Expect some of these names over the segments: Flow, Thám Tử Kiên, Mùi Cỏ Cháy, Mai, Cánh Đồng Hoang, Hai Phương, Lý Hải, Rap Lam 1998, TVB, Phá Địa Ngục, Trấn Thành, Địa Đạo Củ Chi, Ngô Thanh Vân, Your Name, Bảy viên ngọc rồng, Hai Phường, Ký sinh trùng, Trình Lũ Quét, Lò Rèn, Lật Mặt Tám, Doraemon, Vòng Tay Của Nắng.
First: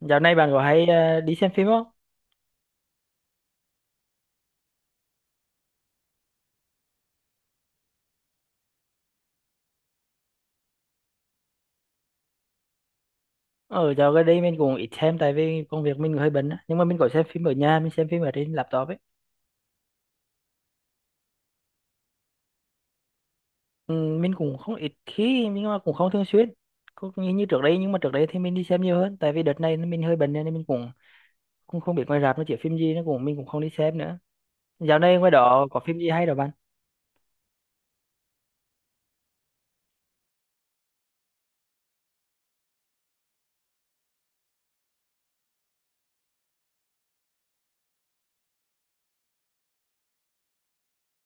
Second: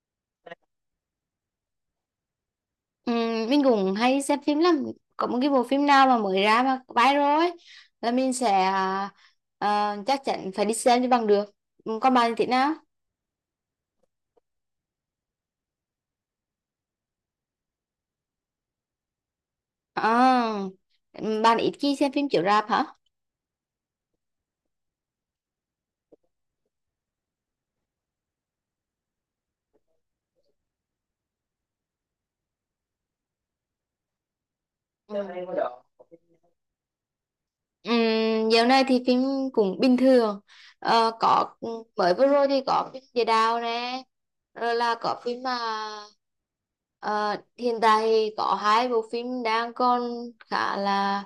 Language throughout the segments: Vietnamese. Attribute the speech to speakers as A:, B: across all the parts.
A: Dạo này bạn có hay đi xem phim không?
B: Ừ, mình cũng hay xem phim lắm. Có một cái bộ phim nào mà mới ra mà viral ấy là mình sẽ chắc chắn phải đi xem cho bằng được. Ừ, còn bạn thì thế nào?
A: Ở dạo gần đây mình cũng ít xem tại vì công việc mình hơi bận á. Nhưng mà mình có xem phim ở nhà, mình xem phim ở trên laptop ấy.
B: À, bạn ít khi xem phim chiếu rạp hả?
A: Ừ, mình cũng không ít khi nhưng mà cũng không thường xuyên. Cũng như trước đây, nhưng mà trước đây thì mình đi xem nhiều hơn. Tại vì đợt này mình hơi bận nên mình cũng cũng không biết ngoài rạp nó chiếu phim gì, nó cũng mình cũng không đi xem nữa. Dạo này ngoài
B: Ừ.
A: đó có phim gì hay đâu bạn?
B: Dạo này thì phim cũng bình thường. Ờ, có, mới vừa rồi thì có phim Địa Đạo nè, rồi là có phim mà ờ, hiện tại thì có hai bộ phim đang còn khá là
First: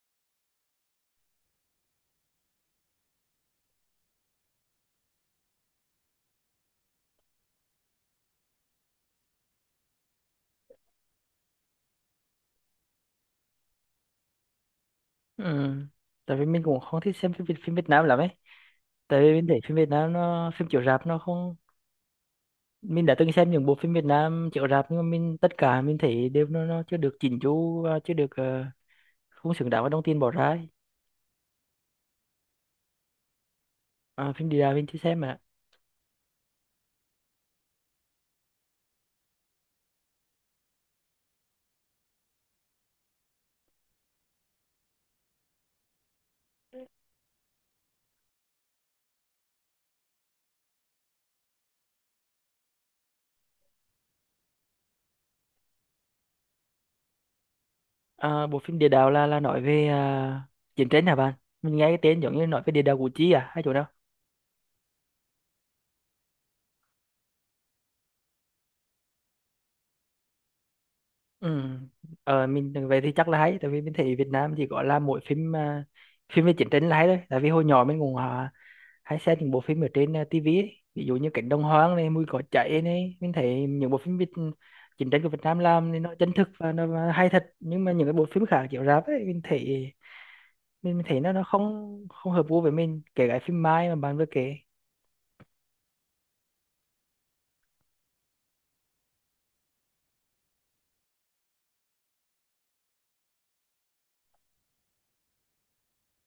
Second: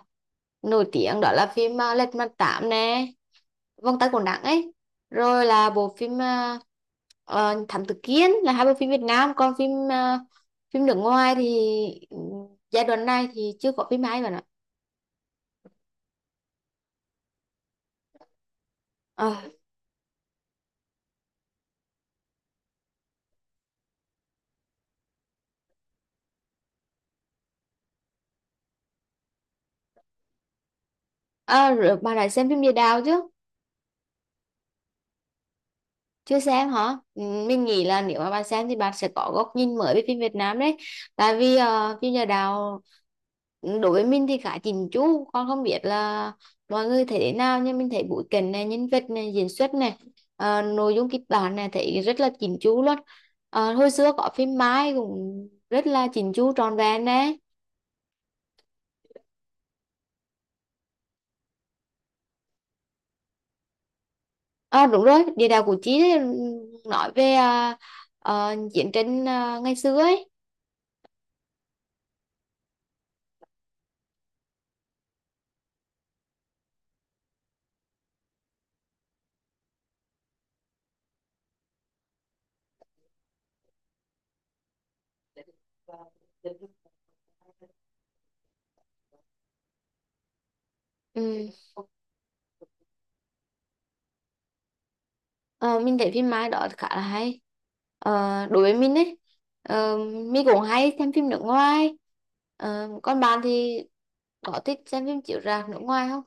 B: nổi tiếng, đó là phim Lật Mặt Tám nè, Vòng Tay Của Nắng ấy, rồi là bộ phim Thám Tử Kiên, là hai bộ phim Việt Nam. Còn phim ờ, phim nước ngoài thì giai đoạn này thì chưa có phim hay bạn ạ.
A: Ừ. Tại vì mình cũng không thích xem phim Việt Nam lắm ấy. Tại vì
B: Ờ,
A: mình thấy phim Việt Nam nó phim chiếu rạp nó không, mình đã từng xem những bộ phim Việt Nam chiếu rạp nhưng mà mình tất cả mình thấy đều nó chưa được chỉnh chu và chưa được không xứng đáng với đồng tiền bỏ ra ấy.
B: à, rồi bà đã xem phim Địa Đạo chứ?
A: À, phim địa đạo mình chưa xem mà.
B: Chưa xem hả? Ừ, mình nghĩ là nếu mà bà xem thì bà sẽ có góc nhìn mới về phim Việt Nam đấy. Tại vì ờ, phim Địa Đạo đối với mình thì khá chỉnh chu. Con không biết là mọi người thấy thế nào, nhưng mình thấy bối cảnh này, nhân vật này, diễn xuất này, ờ, nội dung kịch bản này thấy rất là chỉnh chu luôn. Ờ, hồi xưa có phim Mai cũng rất là chỉnh chu trọn vẹn đấy.
A: Bộ phim địa đạo là nói về chiến tranh hả bạn? Mình nghe cái tên giống như nói về địa đạo Củ Chi à, hay chỗ nào?
B: À, đúng rồi, Địa Đạo Củ Chi đấy, ừ, nói về ờ, ờ, chiến tranh ờ, ngày xưa ấy.
A: Ừ. Mình về thì chắc là hay, tại vì mình thấy Việt Nam chỉ gọi là mỗi phim phim về chiến tranh là hay thôi. Tại vì hồi nhỏ mình cũng hay xem những bộ phim ở trên TV ấy. Ví dụ như Cánh Đồng Hoang này, Mùi Cỏ Cháy này, mình thấy những bộ phim Việt, chiến tranh của Việt Nam làm thì nó chân thực và nó hay thật. Nhưng mà những cái bộ phim khác chiếu rạp ấy mình thấy, mình thấy nó
B: Ừ.
A: không không hợp gu với mình, kể cả phim Mai mà bạn vừa kể.
B: Ờ, mình thấy phim Mai đó khá là hay. Ờ, đối với mình ấy, ờ, mình cũng hay xem phim nước ngoài. Ờ, còn bạn thì có thích xem phim chiếu rạp nước ngoài không?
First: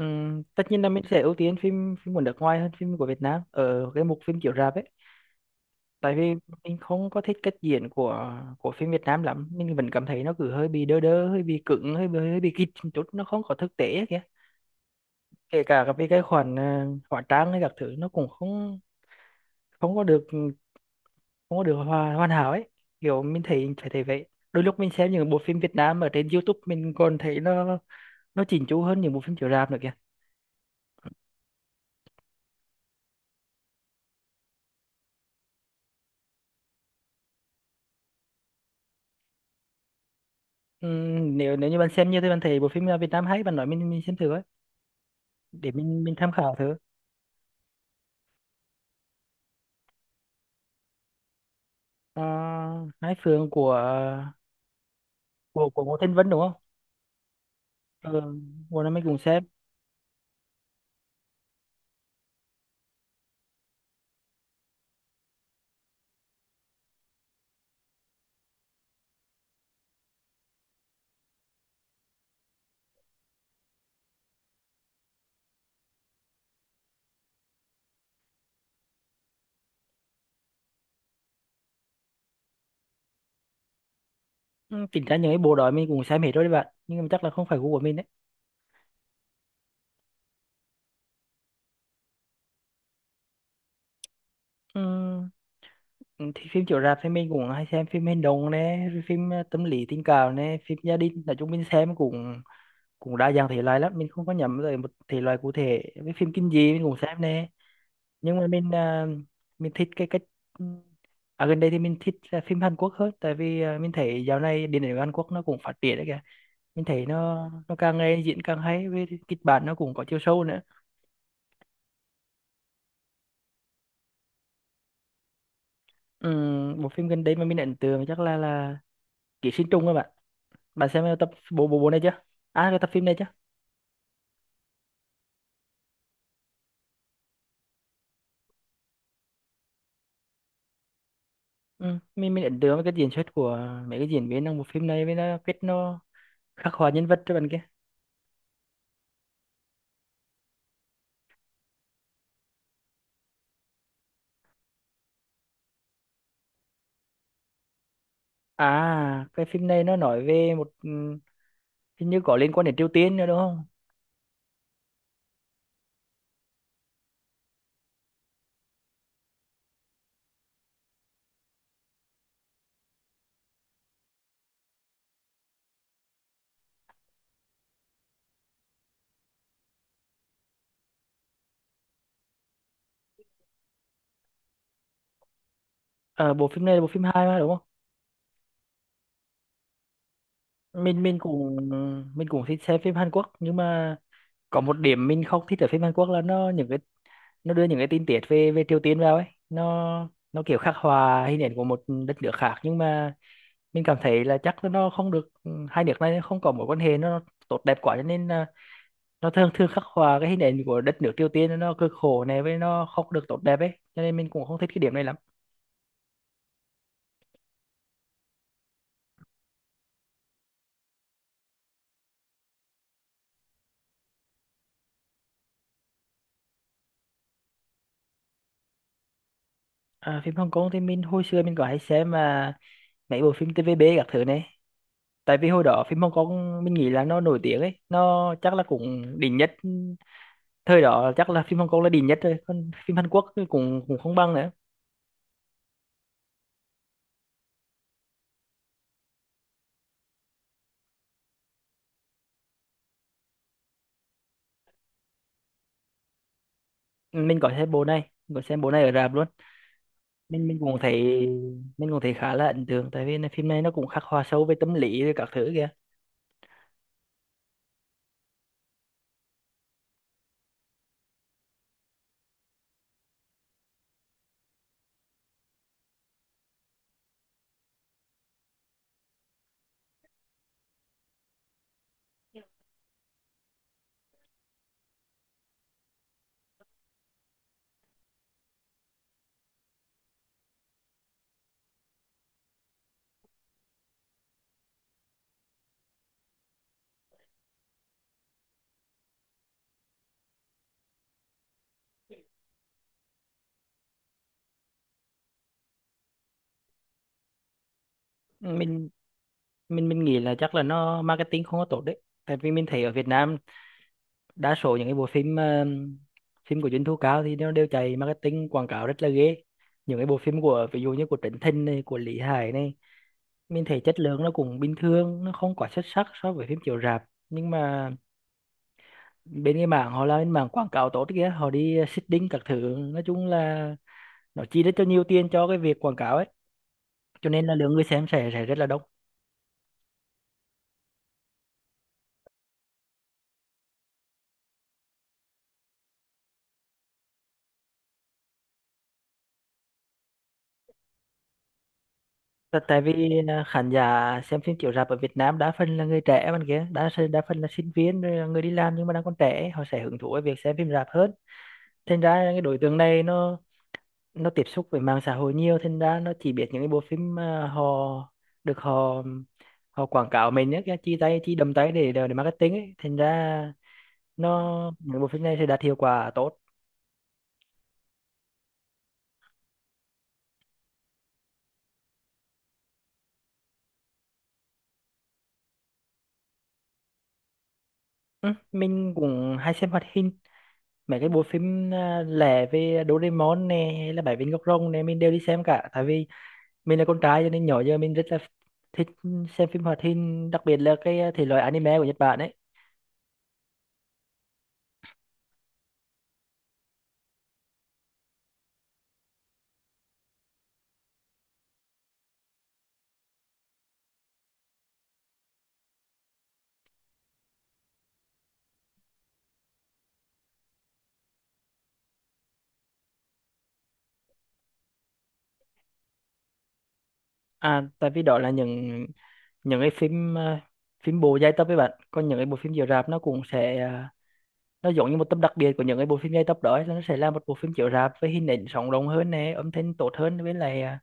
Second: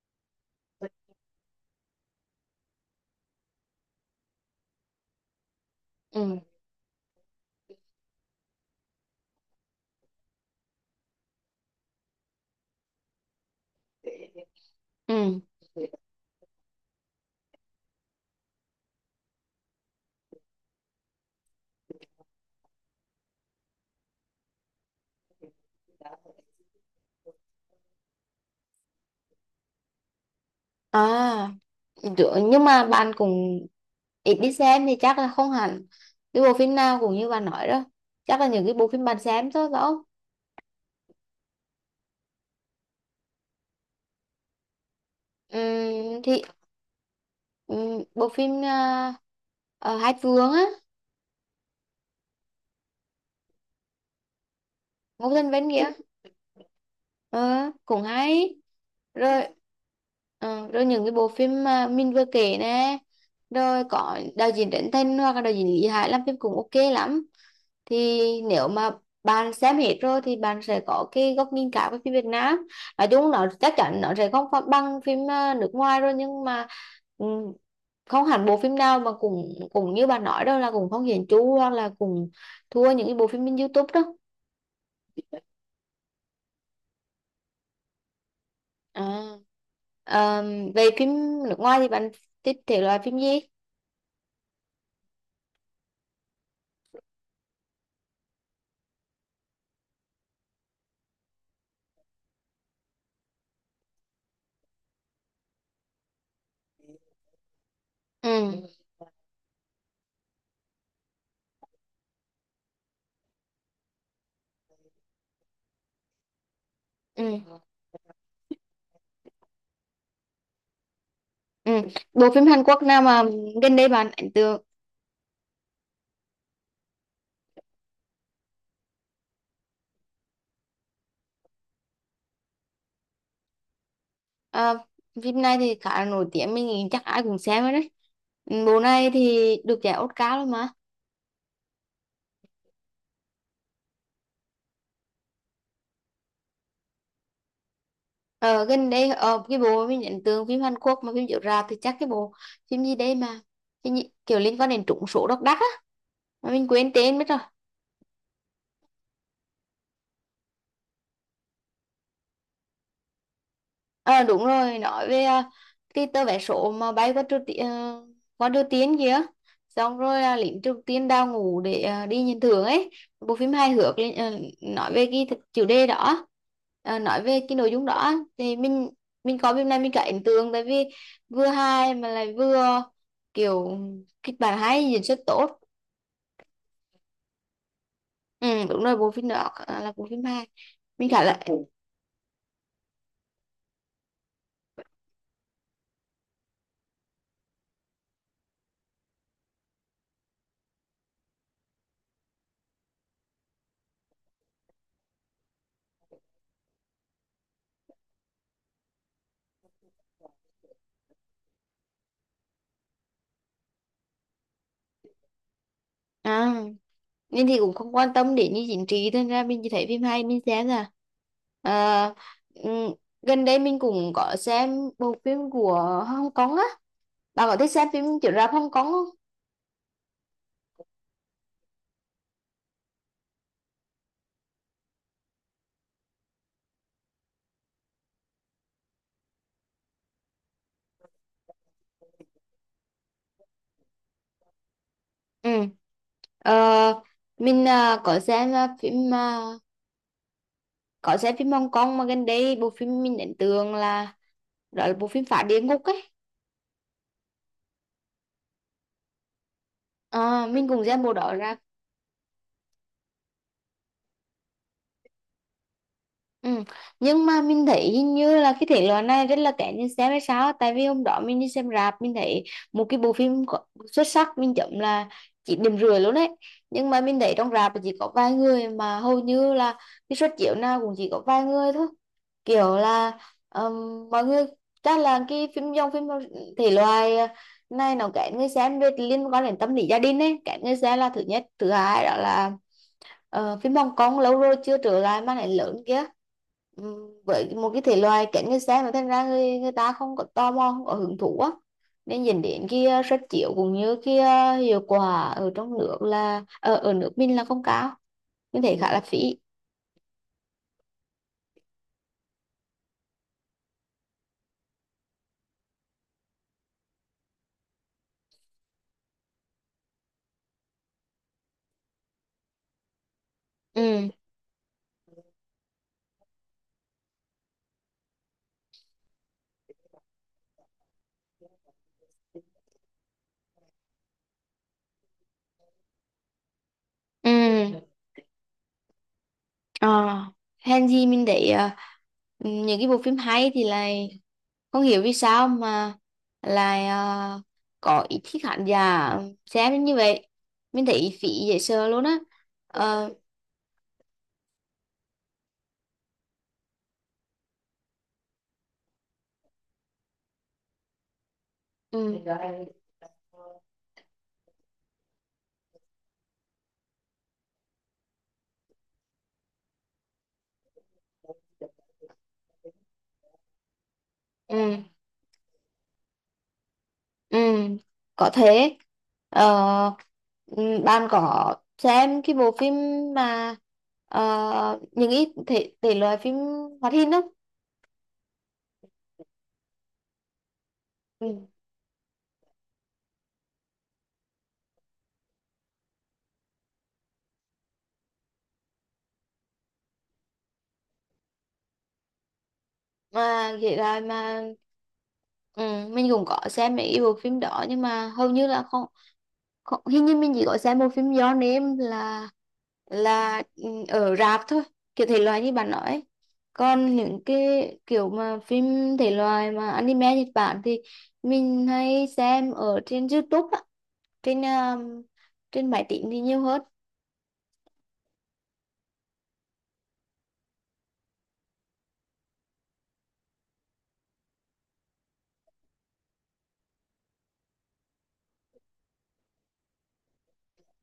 A: Tất nhiên là mình sẽ ưu tiên phim phim của nước ngoài hơn phim của Việt Nam ở cái mục phim chiếu rạp ấy, tại vì
B: Ừ.
A: mình không có thích cách diễn của phim Việt Nam lắm. Mình vẫn cảm thấy nó cứ hơi bị đơ đơ, hơi bị cứng, hơi bị kịch một chút, nó không có thực tế ấy kìa,
B: Ừ.
A: kể cả các cái vì cái khoản hóa trang hay các thứ, nó cũng không không có được hoàn, hoàn hảo ấy. Kiểu mình thấy phải thấy vậy. Đôi lúc mình xem những bộ phim Việt Nam ở trên YouTube, mình còn thấy nó chỉnh chu hơn những bộ phim chiếu rạp nữa kìa.
B: À, nhưng mà bạn cũng ít đi xem thì chắc là không hẳn cái bộ phim nào cũng như bạn nói đó, chắc là những cái bộ phim bạn xem thôi phải không?
A: Nếu nếu như bạn xem như thế, bạn thấy bộ phim Việt Nam hay, bạn nói mình xem thử ấy, để mình tham
B: Thì
A: khảo thử.
B: bộ phim Hai Phương á,
A: Ờ, Hai Phường của
B: Ngô Thanh
A: của
B: Vân
A: của
B: kìa.
A: Ngô Thanh Vân đúng không?
B: Ờ, cũng
A: Ừ,
B: hay.
A: bộ này mình cũng
B: Rồi,
A: xem.
B: ờ, rồi những cái bộ phim mà mình vừa kể nè, rồi có đạo diễn Trấn Thành hoặc là đạo diễn Lý Hải làm phim cũng ok lắm. Thì nếu mà bạn xem hết rồi thì bạn sẽ có cái góc nhìn cả với phim Việt Nam. Nói chung nó chắc chắn nó sẽ không phải bằng phim ờ, nước ngoài rồi, nhưng mà ừ, không hẳn bộ phim nào mà cũng cũng như bạn nói đâu là cũng không hiển chu hoặc là cũng thua những cái bộ phim trên YouTube đó.
A: Chính ra những cái bộ đó mình cũng xem hết rồi đấy bạn, nhưng mà chắc là không phải gu của mình đấy.
B: À. Ờ, về phim nước ngoài thì bạn thích thể loại phim gì?
A: Ừ. Ừ, thì phim chiếu rạp thì mình cũng hay xem phim hành động nè, rồi phim tâm lý tình cảm nè, phim gia đình. Nói chung mình xem cũng cũng đa dạng thể loại lắm, mình không có nhắm tới một thể loại cụ thể. Với phim kinh dị mình cũng xem nè,
B: Ừ,
A: nhưng mà mình mình thích cái cách, ừ, gần đây thì mình thích là phim Hàn Quốc hơn, tại vì mình thấy dạo này điện ảnh Hàn Quốc nó cũng phát triển đấy kìa. Mình thấy
B: ừ,
A: nó càng ngày diễn càng hay, với kịch bản nó cũng có chiều sâu nữa.
B: ừ. Bộ phim Hàn Quốc nào mà gần đây bạn ấn tượng?
A: Ừ, một phim gần đây mà mình ấn tượng chắc là Ký sinh trùng các bạn. Bạn xem tập bộ bộ bộ này chưa, à cái tập phim này chưa?
B: Ờ, phim này thì khá là nổi tiếng, mình nghĩ chắc ai cũng xem rồi đấy. Ừ, bộ này thì được giải Oscar luôn mà.
A: Ừ. mình ấn tượng với cái diễn xuất của mấy cái diễn viên trong bộ phim này, với nó cách nó khắc họa nhân vật cho bạn kia.
B: Ờ, gần đây ờ, cái bộ mình ấn tượng phim Hàn Quốc mà phim chiếu rạp thì chắc cái bộ phim gì đây mà, cái gì, kiểu liên quan đến trúng số độc đắc á, mà mình quên tên mất rồi.
A: À cái phim này nó nói về một, ừ, hình như có liên quan đến Triều Tiên nữa đúng không?
B: À, đúng rồi, nói về à, cái tờ vé số mà bay qua Triều Tiên kìa. Xong rồi à, lính Triều Tiên đào ngũ để à, đi nhận thưởng ấy. Bộ phim hài hước ờ, nói về cái chủ đề đó, ờ, nói về cái nội dung đó thì mình coi phim này mình cả ấn tượng tại vì vừa hài mà lại vừa kiểu kịch bản hay diễn xuất tốt.
A: À, bộ phim này là bộ phim hai mà đúng không?
B: Ừ, đúng rồi, bộ phim đó là bộ phim hài.
A: mình
B: Mình
A: mình
B: khá là
A: cũng mình cũng thích xem phim Hàn Quốc, nhưng mà có một điểm mình không thích ở phim Hàn Quốc là nó những cái, nó đưa những cái tin tiết về về Triều Tiên vào ấy. Nó kiểu khắc họa hình ảnh của một đất nước khác, nhưng mà mình cảm thấy là chắc là nó không được, ừ, hai nước này không có mối quan hệ nó tốt đẹp quá, cho nên là nó thường thường khắc họa cái hình ảnh của đất nước Triều Tiên nó cực khổ này, với nó không được tốt đẹp ấy, cho nên mình cũng không thích cái điểm này lắm.
B: à, nên thì cũng không quan tâm đến như chính trị nên ra mình chỉ thấy phim hay mình xem là à, ừm, gần đây mình cũng có xem bộ phim của Hong Kong á. Bạn có thích xem phim chiếu rạp Hong Kong không?
A: À, phim Hồng Kông thì mình hồi xưa mình có hay xem mà, mấy bộ phim TVB các thứ này. Tại vì hồi đó phim Hồng Kông mình nghĩ là nó nổi tiếng ấy, nó chắc là cũng đỉnh nhất, ừ, thời đó chắc là phim Hồng Kông là đỉnh nhất rồi, còn phim Hàn Quốc thì cũng cũng không bằng nữa.
B: Ừ. Ờ, mình à, có xem à, phim à, có xem phim Hong Kong mà gần đây bộ phim mình ấn tượng là, đó là bộ phim Phá Địa Ngục ấy.
A: Mình có xem bộ này, mình có xem bộ này ở rạp luôn.
B: Ờ,
A: Mình
B: mình
A: cũng
B: cũng
A: thấy,
B: xem bộ đó ra.
A: mình cũng thấy khá là ấn tượng, tại vì là phim này nó cũng khắc họa sâu về tâm lý rồi các thứ kìa.
B: Ừ. Nhưng mà mình thấy hình như là cái thể loại này rất là kén nhìn xem hay sao, tại vì hôm đó mình đi xem rạp mình thấy một cái bộ phim xuất sắc mình chấm là chỉ điểm rưỡi luôn đấy, nhưng mà mình thấy trong rạp là chỉ có vài người, mà hầu như là cái suất chiếu nào cũng chỉ có vài người thôi. Kiểu là mọi người chắc là cái phim dòng phim thể loại này nó kén người xem, về liên quan đến tâm lý gia đình ấy, kén người xem là thứ nhất, thứ hai đó là ờ, phim Hồng Kông lâu rồi chưa trở lại mà lại lớn kia. Với một cái thể loại kén người xem mà thành ra người ta không có tò mò không có hứng thú á, nên dẫn đến cái suất chiếu cũng như cái hiệu quả ở trong nước là ở ở nước mình là không cao, mình thấy
A: mình
B: khá là phí.
A: mình mình nghĩ là chắc là nó marketing không có tốt đấy, tại vì mình thấy ở Việt Nam đa số những cái bộ phim phim của doanh thu cao thì nó đều chạy marketing quảng cáo rất là ghê. Những cái bộ phim của ví dụ như của Trấn Thành này, của Lý Hải này, mình thấy chất
B: Ừ,
A: lượng nó cũng bình thường, nó không quá xuất sắc so với phim chiếu rạp. Nhưng mà bên cái mảng họ là bên mảng quảng cáo tốt kìa, họ đi seeding các thứ, nói chung là nó chi rất cho nhiều tiền cho cái việc quảng cáo ấy, cho nên là lượng
B: ừ,
A: người xem sẽ rất là đông.
B: ờ, hèn gì mình thấy ờ, những cái bộ phim hay thì lại không hiểu vì sao mà lại à, có ít khi khán giả xem đến như vậy, mình thấy phí dễ sợ luôn á.
A: Tại tại
B: Ờ,
A: vì khán giả xem phim chiếu rạp ở Việt Nam đa phần là người trẻ bạn kia, đa phần là sinh viên rồi là người đi làm nhưng mà đang còn trẻ, họ sẽ hứng thú với việc xem phim rạp hơn. Thành
B: ừ,
A: ra cái đối tượng này nó tiếp xúc với mạng xã hội nhiều, thành ra nó chỉ biết những cái bộ phim mà họ được họ họ quảng cáo mình ấy, cái chi tay chi đầm tay để marketing ấy. Thành ra nó
B: ừ,
A: những bộ phim này sẽ đạt hiệu quả tốt.
B: ừ, có thế. Ờ, ừ, bạn có xem cái bộ phim mà ờ, những ít thể loại phim hoạt hình không?
A: Ừ, mình cũng hay xem hoạt hình, mấy cái bộ
B: Ừ.
A: phim lẻ về Doraemon nè, hay là Bảy viên ngọc rồng nè, mình đều đi xem cả. Tại vì mình là con trai cho nên nhỏ giờ mình rất là thích xem phim hoạt hình, đặc biệt là cái thể loại anime của Nhật Bản ấy.
B: Mà vậy là mà ừ, mình cũng có xem mấy cái bộ phim đó nhưng mà hầu như là không. Còn, hình như mình chỉ có xem một phim Your Name là ừ, ở rạp thôi, kiểu thể loại như bạn nói ấy. Còn những cái kiểu mà phim thể loại mà anime Nhật Bản thì mình hay xem ở trên YouTube á, trên trên máy tính thì nhiều hơn.
A: À tại vì đó là những cái phim phim bộ dài tập với bạn. Còn những cái bộ phim chiếu rạp nó cũng sẽ nó giống như một tập đặc biệt của những cái bộ phim dài tập đó ấy, là nó sẽ là một bộ phim chiếu rạp với hình ảnh sống động hơn nè, âm thanh tốt hơn, với lại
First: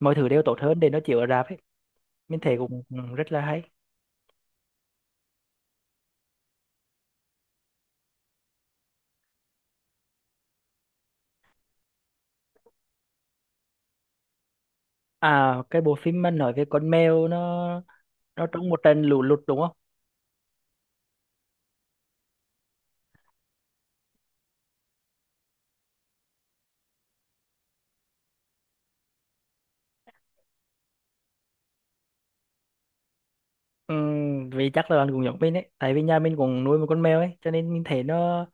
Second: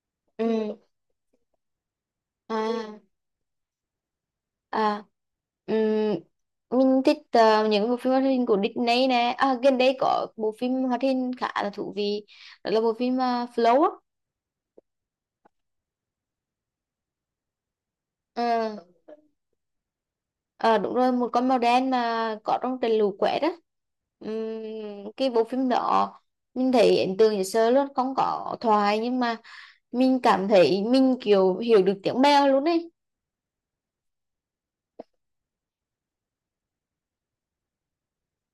A: mọi thứ đều tốt
B: Ừ.
A: hơn để nó chiếu ở rạp ấy. Mình thấy cũng
B: À,
A: cũng rất là hay.
B: à, ừm, mình thích ờ, những bộ phim hoạt hình của Disney nè. À, gần đây có bộ phim hoạt hình khá là thú vị, đó là bộ phim ờ, Flow á.
A: À cái bộ phim mà nói về con mèo nó trong một
B: Ừ.
A: trận lũ lụt đúng không?
B: Ờ đúng rồi, một con màu đen mà có trong Trình Lũ Quét đó. Cái bộ phim đó mình thấy ấn tượng dễ sợ luôn, không có thoại nhưng mà mình cảm thấy mình kiểu hiểu được tiếng Mèo luôn ấy.
A: Ừ, vì chắc là bạn cũng giống mình ấy, tại vì nhà mình cũng nuôi một con mèo ấy, cho nên mình thấy nó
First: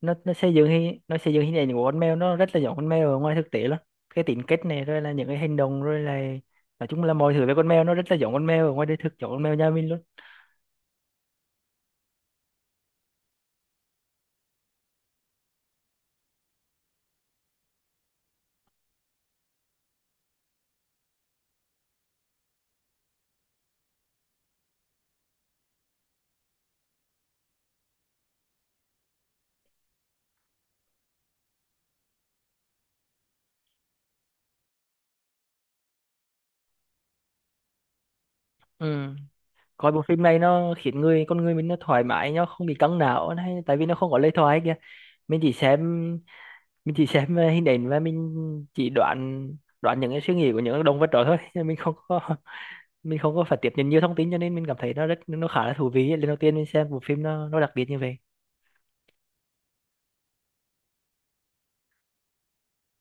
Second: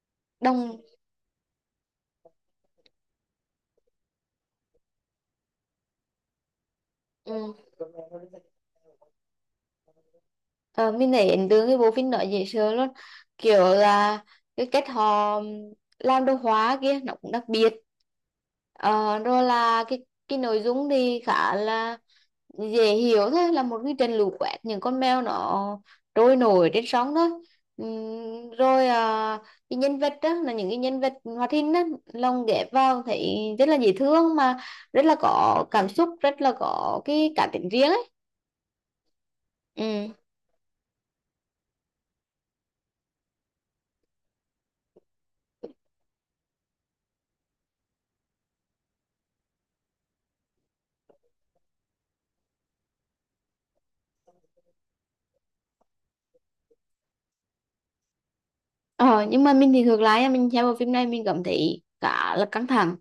B: Đồng.
A: nó xây dựng hình ảnh của con mèo nó rất là giống con mèo ở ngoài thực tế luôn. Cái tính cách này, rồi là những cái hành động, rồi là nói chung là mọi thứ về con mèo nó rất là giống con mèo ở ngoài đời thực, giống con mèo nhà mình luôn.
B: Ờ, mình thấy ấn tượng cái bộ phim đó dễ sợ luôn, kiểu là cái cách họ làm đồ họa kia nó cũng đặc biệt. Ờ, rồi là cái nội dung thì khá là dễ hiểu thôi, là một cái trận lũ quét, những con mèo nó trôi nổi trên sóng thôi. Rồi à, cái nhân vật đó, là những cái nhân vật hoạt hình đó lồng ghép vào thấy rất là dễ thương, mà rất là có cảm xúc, rất là có cái cá tính riêng ấy.
A: Ừ. Coi bộ
B: Ừ.
A: phim này nó khiến con người mình nó thoải mái, nó không bị căng não hay, tại vì nó không có lời thoại kìa. Mình chỉ xem mình chỉ xem hình ảnh, và mình chỉ đoán đoán những cái suy nghĩ của những động vật đó thôi nên mình không có mình không có phải tiếp nhận nhiều thông tin, cho nên mình cảm thấy nó rất nó khá là thú vị ấy. Lần đầu tiên mình xem bộ phim nó đặc biệt như vậy.
B: Ờ, nhưng mà mình thì ngược lại nha, mình xem bộ phim này mình cảm thấy cả là căng thẳng,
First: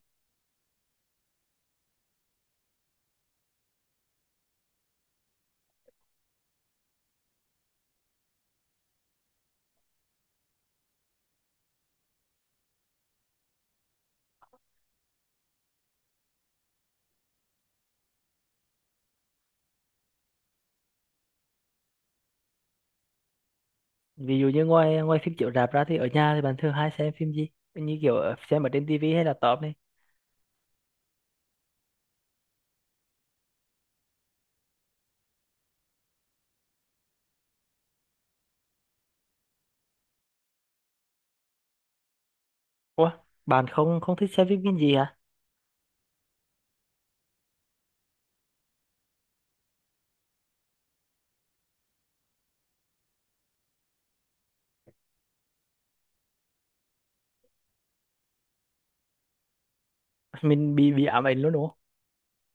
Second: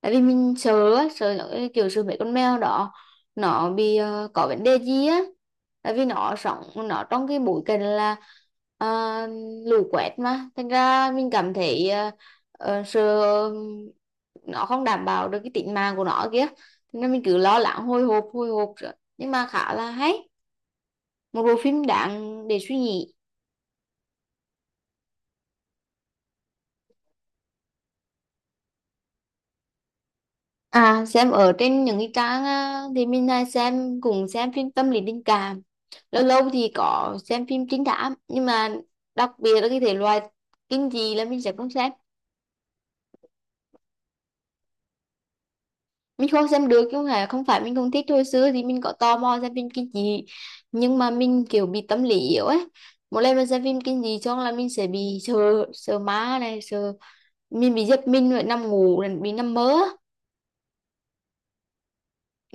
B: tại vì mình sợ á, sợ nó cái kiểu sợ mấy con mèo đó nó bị ờ, có vấn đề gì á, tại vì nó sống nó trong cái bối cảnh là ờ, lũ quét, mà thành ra mình cảm thấy ờ, ờ, sợ nó không đảm bảo được cái tính mạng của nó kia. Thế nên mình cứ lo lắng, hồi hộp rồi, nhưng mà khá là hay, một bộ phim đáng để suy nghĩ.
A: Ví dụ như ngoài ngoài phim chiếu rạp ra thì ở nhà thì bạn thường hay xem phim gì, như kiểu xem ở trên tivi hay là laptop này?
B: À, xem ở trên những cái trang á, thì mình hay xem cùng xem phim tâm lý tình cảm, lâu lâu thì có xem phim trinh thám, nhưng mà đặc biệt là cái thể loại kinh dị là mình sẽ không xem.
A: Ủa, bạn không không thích xem phim kinh gì hả?
B: Mình không xem được chứ không phải mình không thích. Hồi xưa thì mình có tò mò xem phim kinh dị, nhưng mà mình kiểu bị tâm lý yếu ấy, một lần mà xem phim kinh dị xong là mình sẽ bị sợ, sợ ma này, sợ, mình bị giật mình rồi nằm ngủ rồi bị nằm mơ.
A: Mình bị ám ảnh luôn đúng không?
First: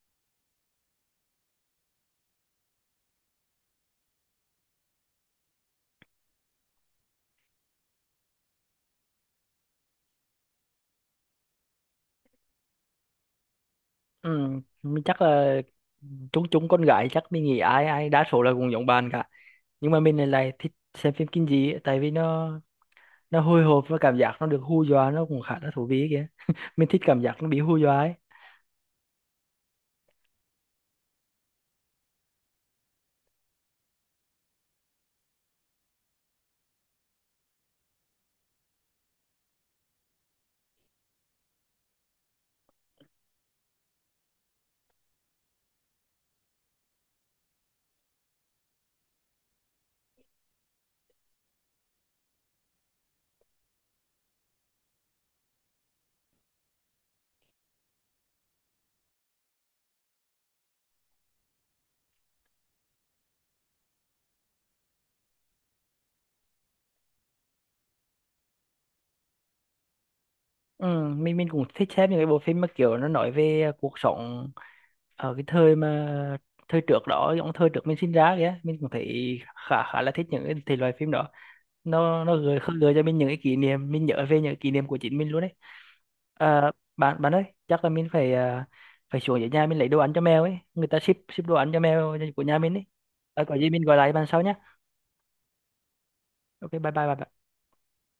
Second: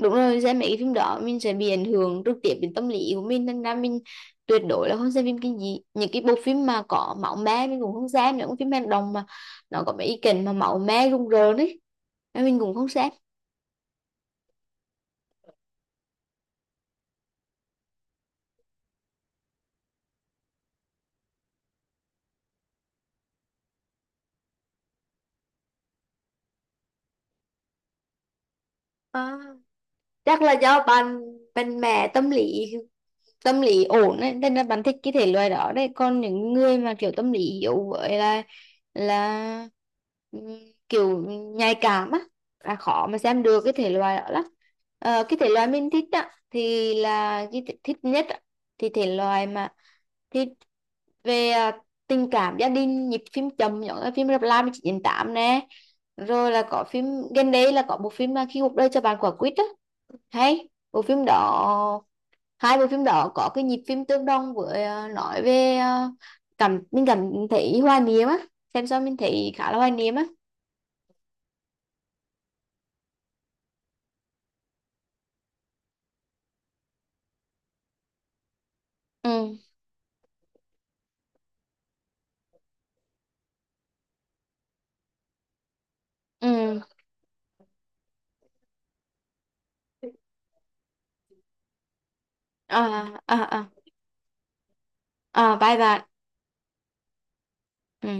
B: Đúng rồi, xem mấy cái phim đó mình sẽ bị ảnh hưởng trực tiếp đến tâm lý của mình, nên ra mình tuyệt đối là không xem phim cái gì, những cái bộ phim mà có máu me mình cũng không xem, những phim hành động mà nó có mấy ý cảnh mà máu me rùng rợn ấy, nên mình cũng không xem.
A: Ừ, mình chắc là chúng chúng con gái chắc mình nghĩ ai ai đa số là cũng giống bạn cả. Nhưng mà mình lại lại thích xem phim kinh dị ấy, tại vì nó hồi hộp và cảm giác nó được hù dọa nó cũng khá là thú vị kìa. Mình thích cảm giác nó bị hù dọa ấy.
B: À, chắc là do bạn mạnh mẹ tâm lý, tâm lý ổn ấy, nên là bạn thích cái thể loại đó đấy, còn những người mà kiểu tâm lý yếu với là ừm, kiểu nhạy cảm á, là khó mà xem được cái thể loại đó lắm. Ờ, cái thể loại mình thích á thì là cái thích nhất á, thì thể loại mà thích về à, tình cảm gia đình nhịp phim chậm, giống như phim Rap Lam 1998 nè, rồi là có phim gần đây là có bộ phim mà khi cuộc đời cho bạn quả quýt á, hay bộ phim đó, hai bộ phim đó có cái nhịp phim tương đồng với ờ, nói về ờ, cảm mình cảm thấy hoài niệm á, xem xong mình thấy khá là hoài niệm á.
A: Ừ, mình cũng thích xem những cái bộ phim mà kiểu nó nói về cuộc sống ở cái thời mà thời trước đó, giống thời trước mình sinh ra kìa, mình cũng thấy
B: Ừ,
A: khá khá là thích những cái thể loại phim đó. Nó gợi khơi gợi cho mình những cái kỷ niệm, mình nhớ về những kỷ niệm của chính mình luôn đấy. À,
B: ừ,
A: bạn bạn ơi chắc là mình phải phải xuống dưới nhà mình lấy đồ ăn cho mèo ấy, người ta ship ship đồ ăn cho mèo của nhà mình
B: à,
A: ấy. À, có
B: à, à,
A: gì mình gọi lại bạn sau nhé.
B: à, bye bạn.
A: Ok bye bye bạn.
B: Ừ.